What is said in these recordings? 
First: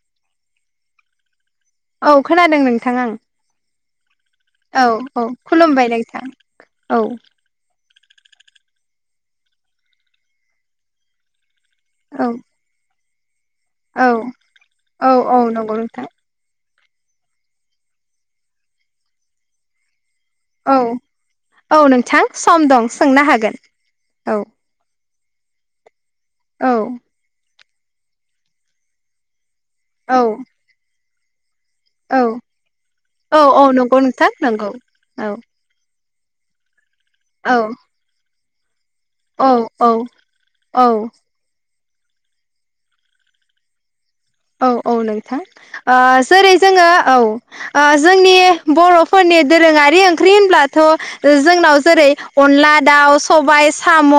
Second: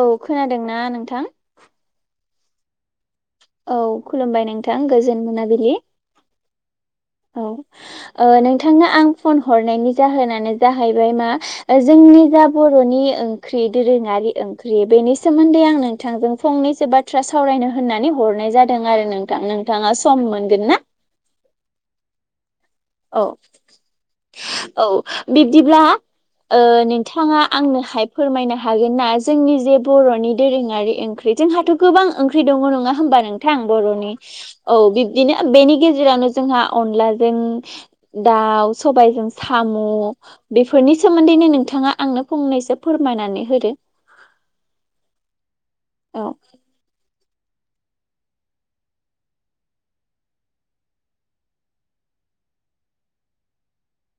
औ खोनादों ना नोंथां? औ खोनादों नोंथां आं। औ खुलुमबाय नोंथां औ औ गोजोन मोनाबिलि। खुलुमबाय नोंथां औ औ नोंथांनो ओ आं फन हरनायनि जाहोनानो जाहैबाय मा ओ जोंनि औ जा बर'नि ओंख्रि औ दोरोङारि ओंख्रि औ बेनि औ सोमोन्दै नंगौ आं नोंथां नोंथांजों फंनै हो बाथ्रा सावरायनो होननानै हरनाय जादों आरो नोंथां। नोंथाङा सम मोनगोन औ ना? औ नोंथां सम दं सोंनो औ हागोन औ औ। बिब्दिब्ला ओ औ नोंथाङा आंनोहाय फोरमायनो हागोन ना जोंनि जे औ बर'नि दोरोङारि ओं जोंहाथ' गोबां औ ओंख्रि दङ' नङा होमबा औ नोंथां औ नंगौ बर'नि। नोंथां नंगौ औ औ बिब्दिनो बेनि गे जेरावनो जोंहा अनलाजों औ दाउ सबायजों औ साम' औ बेफोरनि औ सोमोन्दैनो नोंथाङा आंनो फंनैसो फोरमायनानै होदो। औ औ नोंथां ओ औ जोरै जोङो औ। ओ जोंनि बर'फोरनि दोरोङारि ओंख्रि होनब्लाथ' जोंनाव जोरै अनला दाउ सबाइ साम'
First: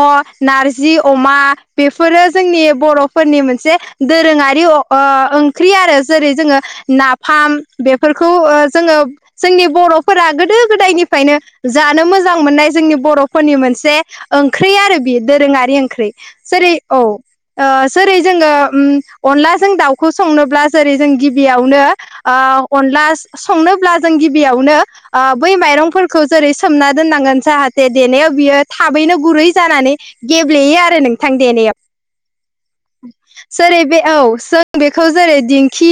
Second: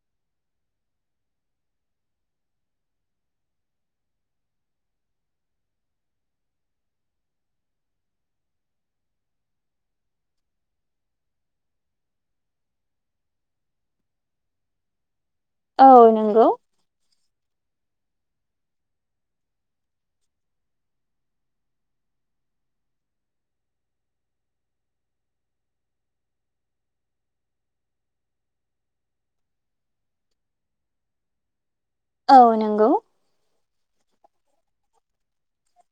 नार्जि अमा बेफोरो जोंनि बर'फोर नि मोनसे दोरोङारि अ ओ ओंख्रि आरो जोरै जोङो नाफाम बेफोरखौ ओ जोङो जोंनि बर र'फोरा गोदो गोदायनिफ्रायनो जानो मोजां मोननाय जोंनि बर'फोरनि मोनसे ओंख्रि आरो बियो दोरोङारि औ ओंख्रि नंगौ जोरै औ ओ जोरै जोङो उम अनला जों दाउखौ संनोब्ला जोरै जों गिबियावनो ओ अनला संनोब्ला जों गिबियाव नो ओ बै माइरंफोरखौ जोरै सोमना दोननांगोन जाहाथे देनायाव बियो थाबैनो गुरै जा - जानानै गेब्लेयो आरो नोंथां देनायाव। औ नंगौ। सोरै बे औ। जों बेखौ जोरै दिंखि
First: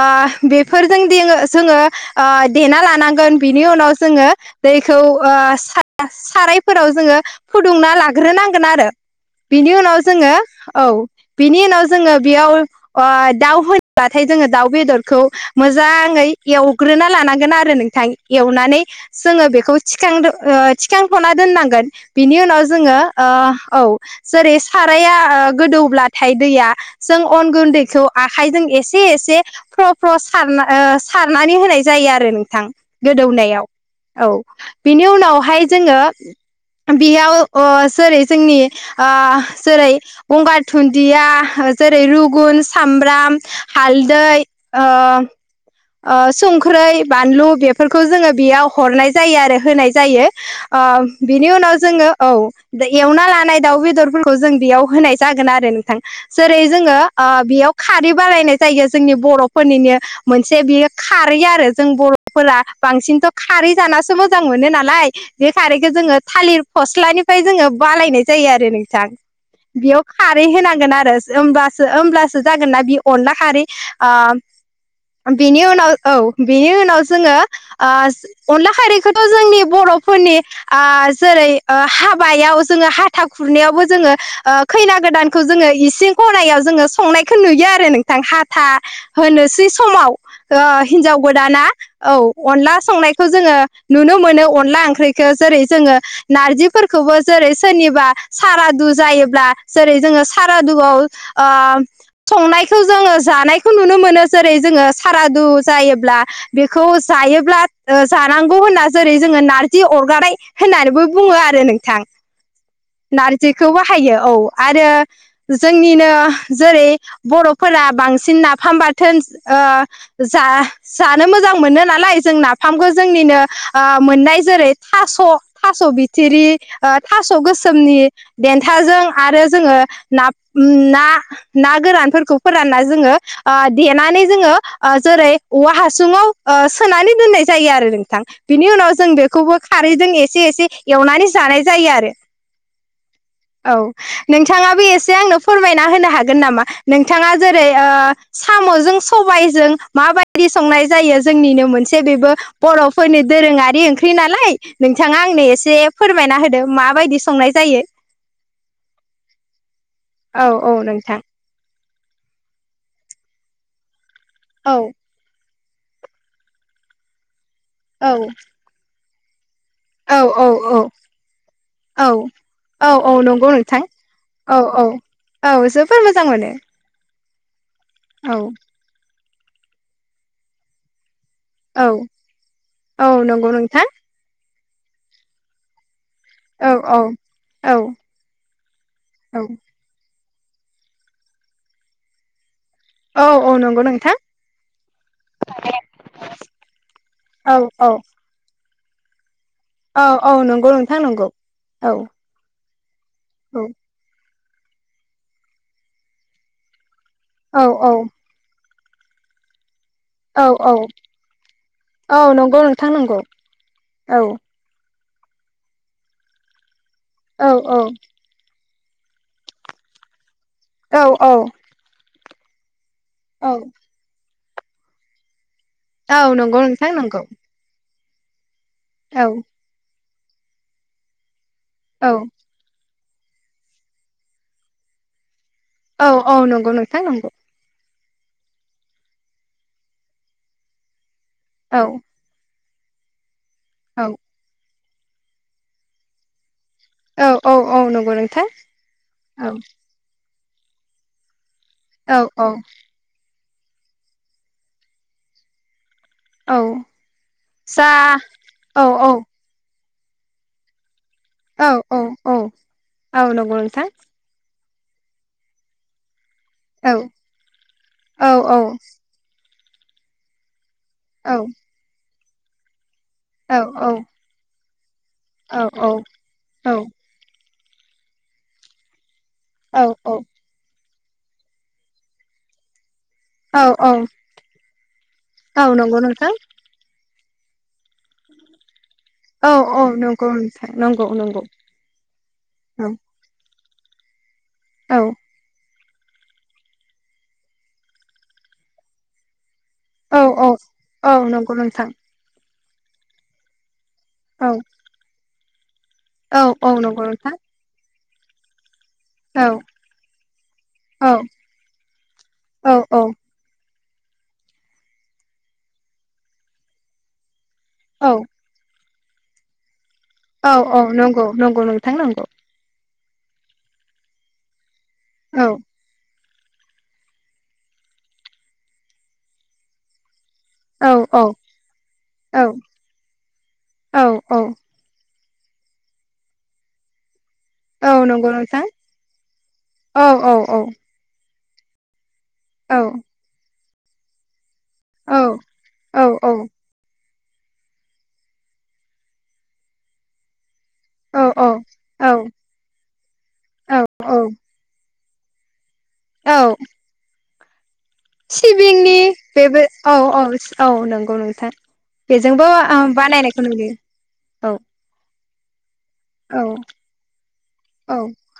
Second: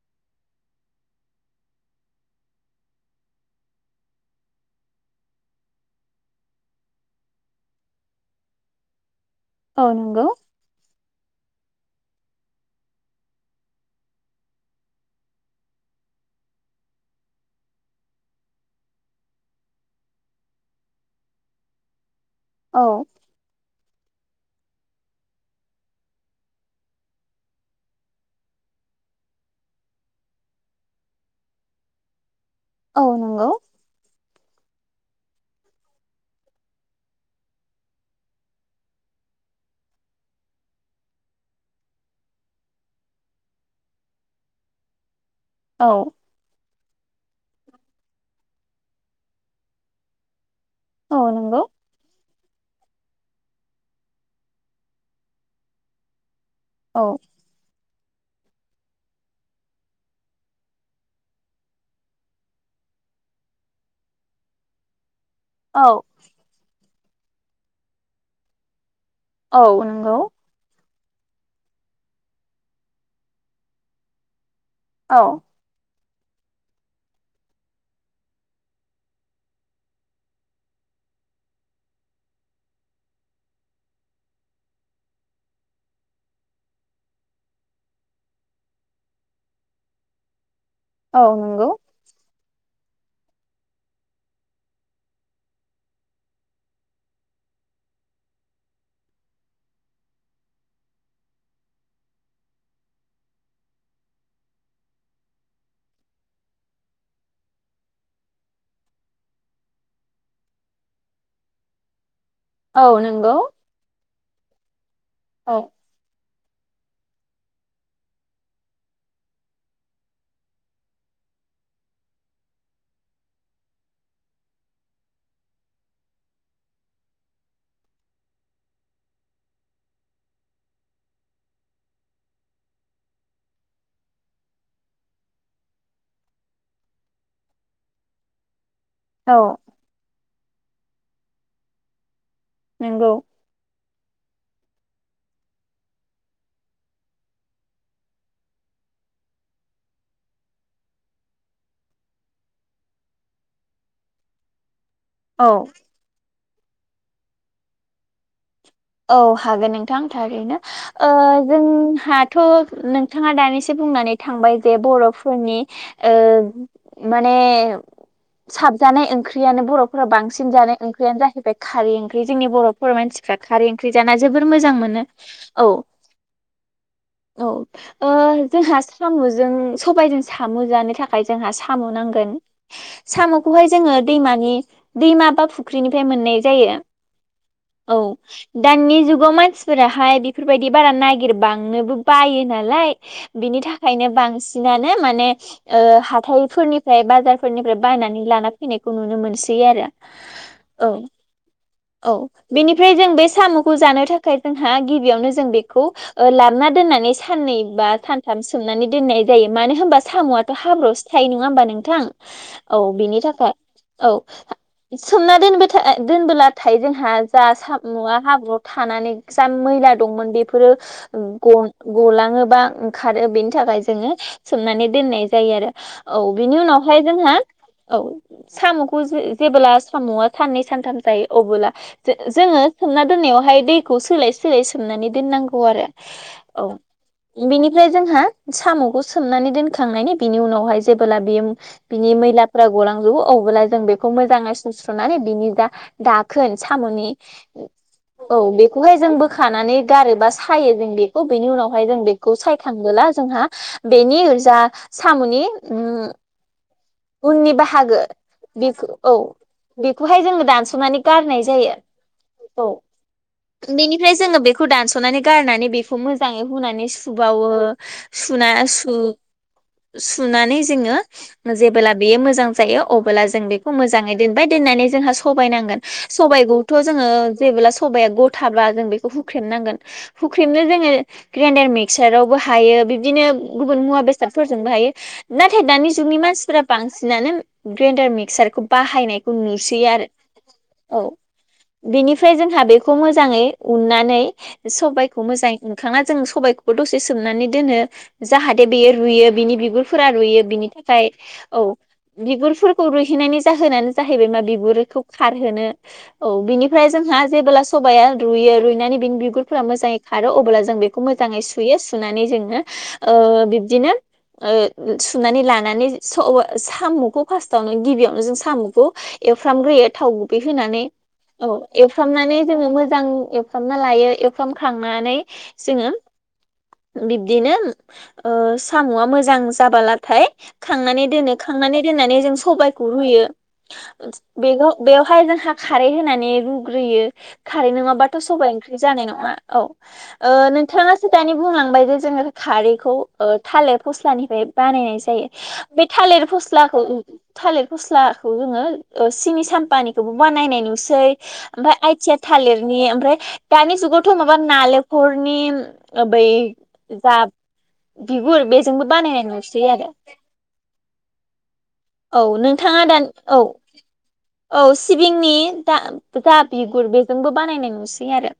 ओ बेफोरजों दिङो जोङो ओ देना लाना [unintelligible] गोन बेनि उनाव जोङो दैखौ ओ सा-सारायफोराव जोङो फुदुंना ला लाग्रोनांगोन आरो बिनि औ उनाव नंगौ जोङो औ बिनि उनाव जोङो बेयाव अ दाउ होनोबाथाय जोङो दाउ बेदरखौ मोजाङै एवग्रोना लानांगोन आरो नों थां एवनानै जोङो बेखौ थिखांदो ओ थिखांथ'ना दोननांगोन। बिनि उनाव औ जोङो ओ औ जोरै साराया गोदौब्लाथाय दैया जों अन गुन्दै खौ आखायजों एसे एसे फ्र फ्र सारना ओ सारनानै होनाय जायो आरो नों थां औ नंगौ गोदौनायाव औ बिनि उनावहाय जोङो बेयाव ओ जोरै जोंनि ओ जोरै गंगार धुनदिया जोरै रुगुन्स सामब्राम हालदै ओ औ ओ सुं ख्रै बानलु बेफोरखौ जोङो बेयाव हरनाय जायो आरो होनाय जायो। ओ औ बिनि नंगौ उनाव जोङो औ दा एवना लानाय दाउ बेदरफोरखौ जों बेयाव होनाय जागोन आरो नोंथां जोरै जोङो औ ओ बेयाव खारै बारायनाय जायो जोंनि बर'फोरनिनो मोन से बियो खारै आरो जों बर'फोरा बांसिनथ' खारै जानासो मोजां मोनो नालाय। बे औ खारैखो जोङो थालिर फस्लानिफ्राय जोङो बालायनाय जायो आरो नोंथां। औ बेयाव नंगौ खारै होनांगोन आर [unintelligible] ओमबासो ओमब्लासो जागोन ना बि अनला खारै औ ओ बिनि उनाव औ बेनि उनाव जोङो ओ अनला खारैखौथ' जोंनि बर'फोरनि ओ जेरै ओ हाबायाव जोङो हाथा खुरनायावबो जोङो ओ खैना गोदानखौ जोङो इ सिं खनायाव जोङो संनायखौ नुयो आरो नोंथां हाथा होनोसै समाव ओ हिन्जाव औ गोदाना नंगौ औ अनला संनायखौ जोङो नुनो मोनो अनला ओंख्रिखो जोरै जोङो नार्जिफोरखौबो जों जोरै सोरनिबा सारादु जायोब्ला जोरै जोङो सारादुआव ओ संनायखौ जोङो जानायखौ नुनो मोनो जोरै जोङो सारादु जायोब्ला बेखौ जायोब्ला ओ जानांगौ होनना जोरै जोङो ना जि अरगारनाय होननानैबो बुङो आरो नोंथां। औ [inaudible] नंगौ नार्जिखौ बाहायो औ आरो औ जोंनिनो जोरै बर'फोरा बांसिन नाफाम बाथोन ओ जा जानो मोजां मोनो नालाय जों नाफामखो जोंनिनो ओ मोननाय जोरै थास' थास' बिथिरि ओ थास' गोसोमनि देन्थाजों आरो जोङो नाफ ना ना गोरानफोरखौ फोरानना जोङो ओ देनानै जोङो ओ जोरै अवा हासुङाव ओ सोनानै दोननाय जायो आरो नोंथां बिनि उनाव जों औ बेखौबो खारैजों एसे एसे एवनानै जानाय जायो आरो। नंगौ औ नोंथाङाबो एसे आंनो फोरमायना होनो हागोन नामा नोंथाङा जोरै ओ साम'जों सबाइजों माबादि संनाय जायो जोंनिनो मोनसे बेबो बर'फोरनि दो दोरोङारि ओंख्रि नालाय नोंथाङा औ आंनो एसे फोरमायना होदो माबायदि संनाय जायो। औ हागोन नोंथां औ थारैनो‌। औ ओ नोंथां जों हाथ' नोंथाङा दानिसो बुंनानै थांबाय जे औ बर'फोरनि ओ माने औ साबजानाय ओं ओंख्रियानो बर'फोरनाव औ औ बांसिन जानाय ओंख्रियानो जाहैबाय खारै औ ओंख्रि जोंनि बर'फोर औ औ मानसिफ्रा। नंगौ खारै नोंथां ओंख्रि जाना जोबोर औ मोजां औ मोनो औ। जोबोर मोजां मोनो औ। ओ औ जोंहा साम'जों सबायजों साम' जानो थाखाय खाय जोंहि साम' औ नांगोन औ नंगौ सामखौहाय नोंथां जोङो दैमानि दैमा बा फुख्रिनि फ्राय मोननाय औ जायो। औ औ। दानि जुगाव औ मानसिफोराहाय बेफोरबायदि बारा नागिरबांनोबो बायो नालाय, औ औ बिनि नंगौ नोंथां थाखायनो बांसिनानो माने ओ हाथाइफोरनिफ्राय बाजारफोरनिफ्राय औ निफ्राय औ बायनानै लाना फैनायखौ नुनो मोनसै। आरो औ औ नंगौ औ नोंथां नंगौ औ। बेनिफ्राय जों बे औ साम'खौ जानो थाखाय जोंहा गिबियावनो जों बेखौ लाबोना दोननानै साननै औ बा औ सानथाम सोमनानै दोननाय जायो। मानो होनबा औ साम'आथ' औ हाब्र'आवसो थायो नङा होमबा नोंथां। औ नंगौ औ नोंथां नंगौ बेनि थाखाय। औ। सोमना दोन दोनबोलाथाय जोंहा जा औ औ सामुवा हाब्रु थानानै जा मैला दंमोन बेफोरो औ औ ग गलाङोबा खारो औ बेनि थाखाय जोङो सोमनानै दोननाय जायो आरो। औ नंगौ बिनि नोंथां उनावहाय नंगौ जोंहा औ साम'खौ औ जेब्ला साम'आ साननै सानथाम जायो अबोब्ला औ जोङो सोमना दोननायावहाय दैखौ सोलाय सोलाय सोमनानै दोननांगौ। आरो औ औ नंगौ नोंथां नंगौ बेनिफ्राय जोंहा साम'खौ सोमनानै दोनखांनायनि बिनि उनावहाय जेबोला बे औ बिनि मैला फुरा गलांजोबो अब्ला जों औ बेखौ मोजाङै सुस्र'नानै बिनि जा दाखोन सामनि औ औ औ नंगौ औ नोंथां बेखौहाय जों औ बोखानानै गारोबा सायो जों बेखौ बेनि उनाव ओमफ्राय जों औ बेखौ औ सायखांबोला जोंहा बेनि जा साम'नि उम औ उननि जा बाहागो बे औ। बेखौहाय जोङो दानस'नानै गारनाय औ जायो‌ औ औ नंगौ औ नोंथां बेनिफ्राय जोङो बेखौ दानस'नानै गारनानै बेखौ मोजाङै हुनानै औ सुबावो। औ सुना औ सु सुनानै जोङो औ जेबोब्ला बेयो मोजां जायो अ ब्ला जों औ बेखौ औ मोजाङै दोनबाय दोननानै जोंहा सबाय औ नांगोन औ सबायखौथ' जोङो। जेबोब्ला सबाया गथाबा जों बेखौ हुख्रेमनांगोन। हुख्रेमनो जोङो ग्रेन्डार मिक्सारावबो हायो बिदिनो औ गुबुन मुवा बेसादफोरजोंबो हायो। नाथाय औ दानि नंगौ जुगनि नोंथां मानसिफोरा बांसिनानो ग्रेडार मिक्सारखौ बाहायनायखौ औ नुसै औ आरो नंगौ नोंथां औ। नंगौ नंगौ बेनिफ्राय जोंहा औ बेखौ मोजाङै उननानै औ सबायखौ मोजाङै उनखाना जों सबबायखौबो दसे सोमनानै दोनो जाहाथे बेयो रुइयो। बिनि बिगुरफोरा औ रुइयो औ बिनि थाखाय नंगौ औ नोंथां बिगुरफोरखौ रुहोनानै जाहोनानो जाहैबाय मा औ बिबुरैखौ खारहोनो औ बिनिफ्राय जोंहा जेबोब्ला सबाया रुइयो रुइनानै बिन औ बिगुरफोरा मोजाङै खारो अब्ला जों बेखौ औ मोजाङै सुयो सुनानै जोङो औ औ बिबदिनो ओ सुनानै लानानै सामुखौ फार्स्टावनो औ गिबियावनो जों सामुखौ एवफ्रामग्रोयो थाव गुबै औ होनानै औ नंगौ औ नंगौ नोंथां नंगौ एवफ्रामनानै जोङो मोजां एवफ्रामना लायो एवफ्रामखांनानै औ जोङो बिब्दिनो ओ साम'आ मोजां जाबालाथाय औ खांनानै औ दोनो खांनानै दोननानै जों औ सबाइखौ रुयो। औ औ बे बेवहाय जोंहा खारै होनानै रुग्रोयो। खारै औ नङाबाथ' नंगौ सबाइ नोंथां ओंख्रि जानाय नङा औ औ ओ औ नोंथाङासो दानि बुंलांबाय जे जोङो खारैखौ ओ थालिर फस्लानिफ्राय बानायनाय औ जायो बे औ थालिर औ फस्लाखौ थालिर फस्लाखौ जोङो सिनि सामपानिखौबो बानाय सै ओमफाय आइथिया थालिरनि ओफ्राय दानि जुगावथ' माबा नाले खरनि बै औ जा बिगुर बेजोंबो सिबिंनि बानायनाय बेबो नुसै आरो औ औ औ नंगौ नोंथां औ बेजोंबो नोंथाङा दा औ बानायनायखौ नुयो औ सिबिंनि औ जा बिगुर बेजोंबो बानायनाय औ नुसै आरो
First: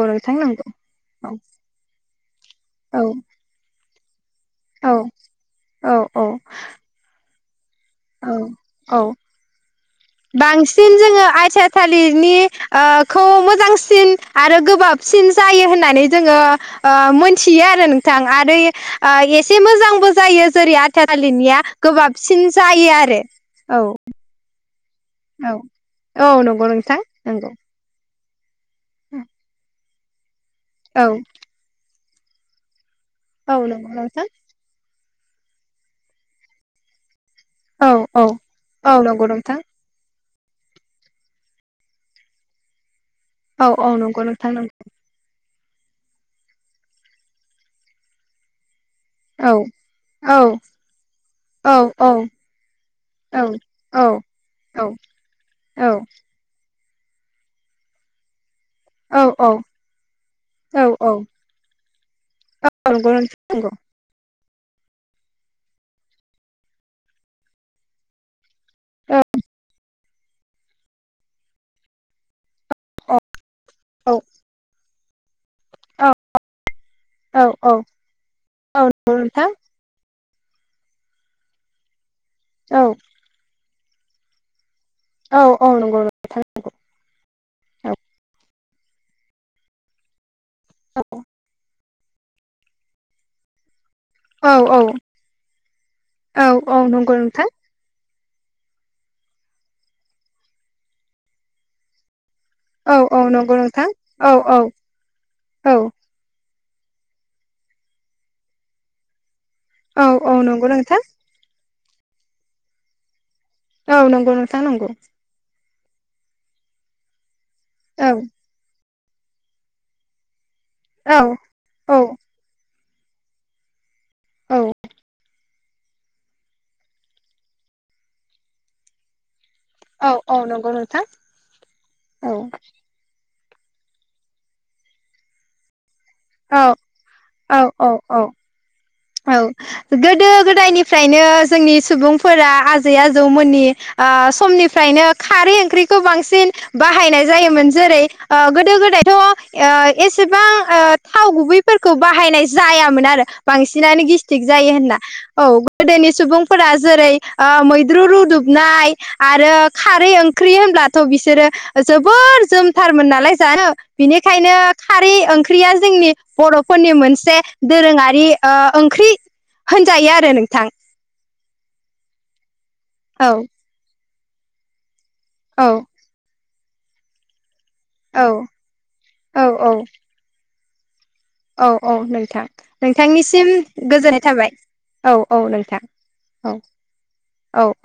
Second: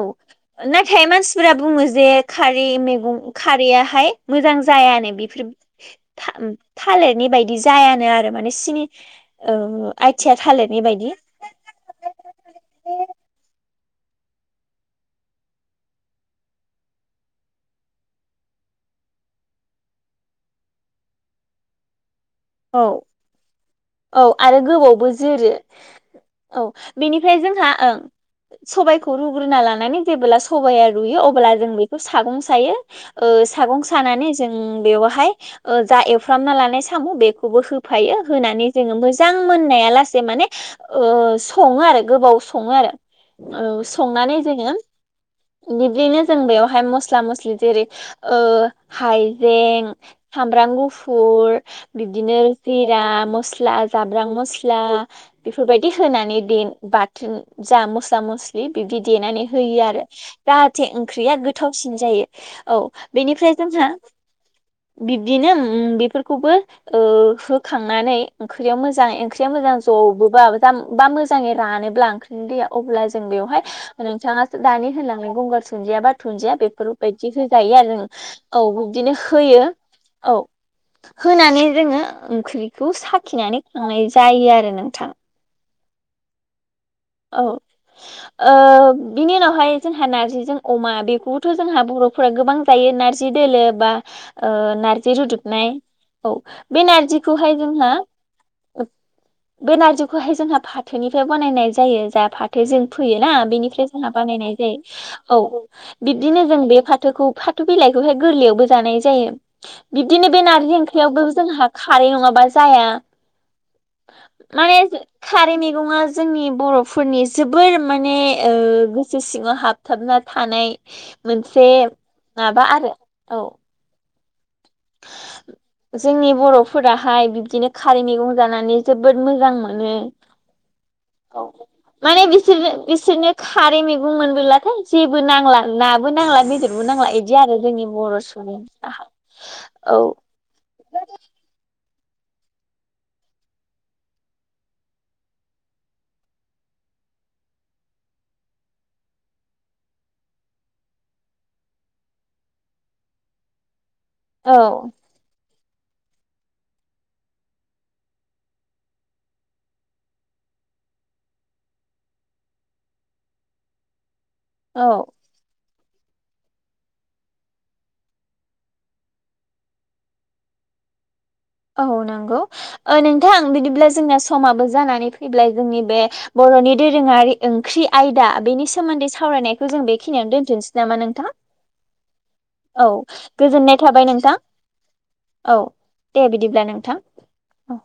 औ नोंथां नंगौ नाथाय औ मानसिफोरा बुङो जे खारै औ मैगं खारैयाहाय मोजां जायानो बेफोर औ औ थालिरनि बायदि बिदि जायानो औ आरो माने सिनि औ ओ आइथिया थालिरनि बांसिन बायदि जोङो आथिया थालिरनि ओ खौ मो। मोजांसिन आरो गोबाबसिन जायो होननानै जोङो ओ मोनथियो आरो नोंथां आरो एसे मोजांबो जायो जेरै आथिया थालिरनिआ गोबाब साबसिन औ जायो आरो औ। बो जोरो औ नंगौ औ नोंथां बेनिफ्राय नंगौ जोंहा ओं सबाइखौ रुग्रोना लानानै जेबोब्ला सबाया औ रुयो अब्ला जों बेखौ सागं सायो ओ औ सागं नंगौ नोंथां सानानै जों बेवहाय जा एवफ्रामना लानाय साम' बे खौबो औ होफायो औ होनानै औ जोङो नंगौ मोजां नोंथां मोननाया लासे माने ओ सङो आरो गोबाव सङो आरो। औ संनानै जोङो बिब्दिनो जों बेयावहाय मस्ला मस्लि जेरै ओ। नंगौ औ हायजें औ सामब्राम गुफुर औ बि बिदिनो जिरा औ मस्ला जाब्रां मस्ला औ बेफोरबायदि होनानै देन बाथोन जा मस्ला मस् बिबदि औ देनानै होयो आरो जाहाथे औ औ ओंख्रिया गोथावसिन जायो औ नंगौ बेनिफ्राय नोंथां नंगौ जोंहा बिब्दिनो ओं बेफोरखौबो ओ होखांनानै ओंख्रियाव मोजां ओंख्रिया मोजां जबोबा जा बा मोजाङै रानोब्ला ओंख्रिनि दैयाव। अब्ला औ जों बेवहाय औ नोंथाङाो दानि होनलांनाय गंगार दुन्दिया औ बा धुन्दिया बेफोरबायदि औ होजायो औ आरो औबो औ नंगौ बिबदिनो नोंथां होयो। औ होनानै जोङो औ ओंख्रिखौ साखिनानै खांनाय जायो आरो नोंथां औ औ नंगौ नोंथां नोंगौ । औ ओ बिनि उनावहाय जोंहा नारजिजों अमा बेखौबोथ' जोंहा बर'फोरा गोबां जायो नारजि दोलो बा ओ औ औ नार्जि रुदुबनाय औ बे नारजिखौहाय जोंहा बे नारजिखौहाय जोंहा फाथोनिफ्राय बानायनाय जायो जहा फाथो जों औ औ फैयोना नंगौ बेनिफ्राय नोंथां जोंहा औ बानायनाय औ जायो औ बिदिनो जों बे फाथोखौ फाथो' बिलाइखौहाय गोरलैयावबो जानाय जायो औ बिबदिनो औ बे नंगौ नारजि नोंथां ओंख्रियावबो जोंहा खारै नङाबा जाया औ नंगौ नोंथां माने नंगौ खारै नङा जोंनि बर'फोरनि जोबोर औ माने ओ गोसो सिङाव हाबथाबना हानाय औ मोनसे औ माबा आरो औ। औ जोंनि बर'फोराहाय बिब्दिनो खारै मैगं जानानै जोबोद मोजां मोनो । औ औ नंगौ नोंथां मोनो औ माने औ बिसोरनो बिसोरनो खारै मैगं मोनबोलाथाय जेबो नांला ना बो नांला औ बेदरबो नांला इदि आरो औ जोंनि औ औ बर'सुबुंफोरा औ गोदो गोदायनिफ्रायनो जोंनि सुबुं फोरा आजै आजौमोननि ओ समनिफ्रायनो खारै ओंख्रिखौ बांसिन बाहायनाय जारोमोन जेरै ओ गोदायथ' एसेबां ओ थाव गुबै बाहाय बाहायनाय जायामोन आरो बांसिनानो गेस्तिग जायो औ होनना औ । गोदोनि सुबुंफोरा जेरै ओ मैद्रु रुदुबनाय आरो खारै ओंख्रि होन ब्लाथ' बिसोरो जोबोर जोमथारमोन नालाय जानो बेनि बेखायनो औ खारै ओंख्रिया जोंनि बर'फोरनि मोनसे दोरोङारि ओ ओंख्रि होनजायो आरो नोंथां । औ नंगौ औ नोंथां बिदिब्ला जोंना समाबो जानानैै फैब्लाय औ जोंनि बे बर'नि दोरोङारि ओंख्रि औ आयदा बेनि सोमोन्दै औ औ सावरायनायखौ जों बेखिनिनो दोनथोंनोसै नामा नों औ औ नोंथां नोंथांनिसिम गोजोननाय थाबाय औ औ नोंथां । दे बिदिब्ला नोंथां औ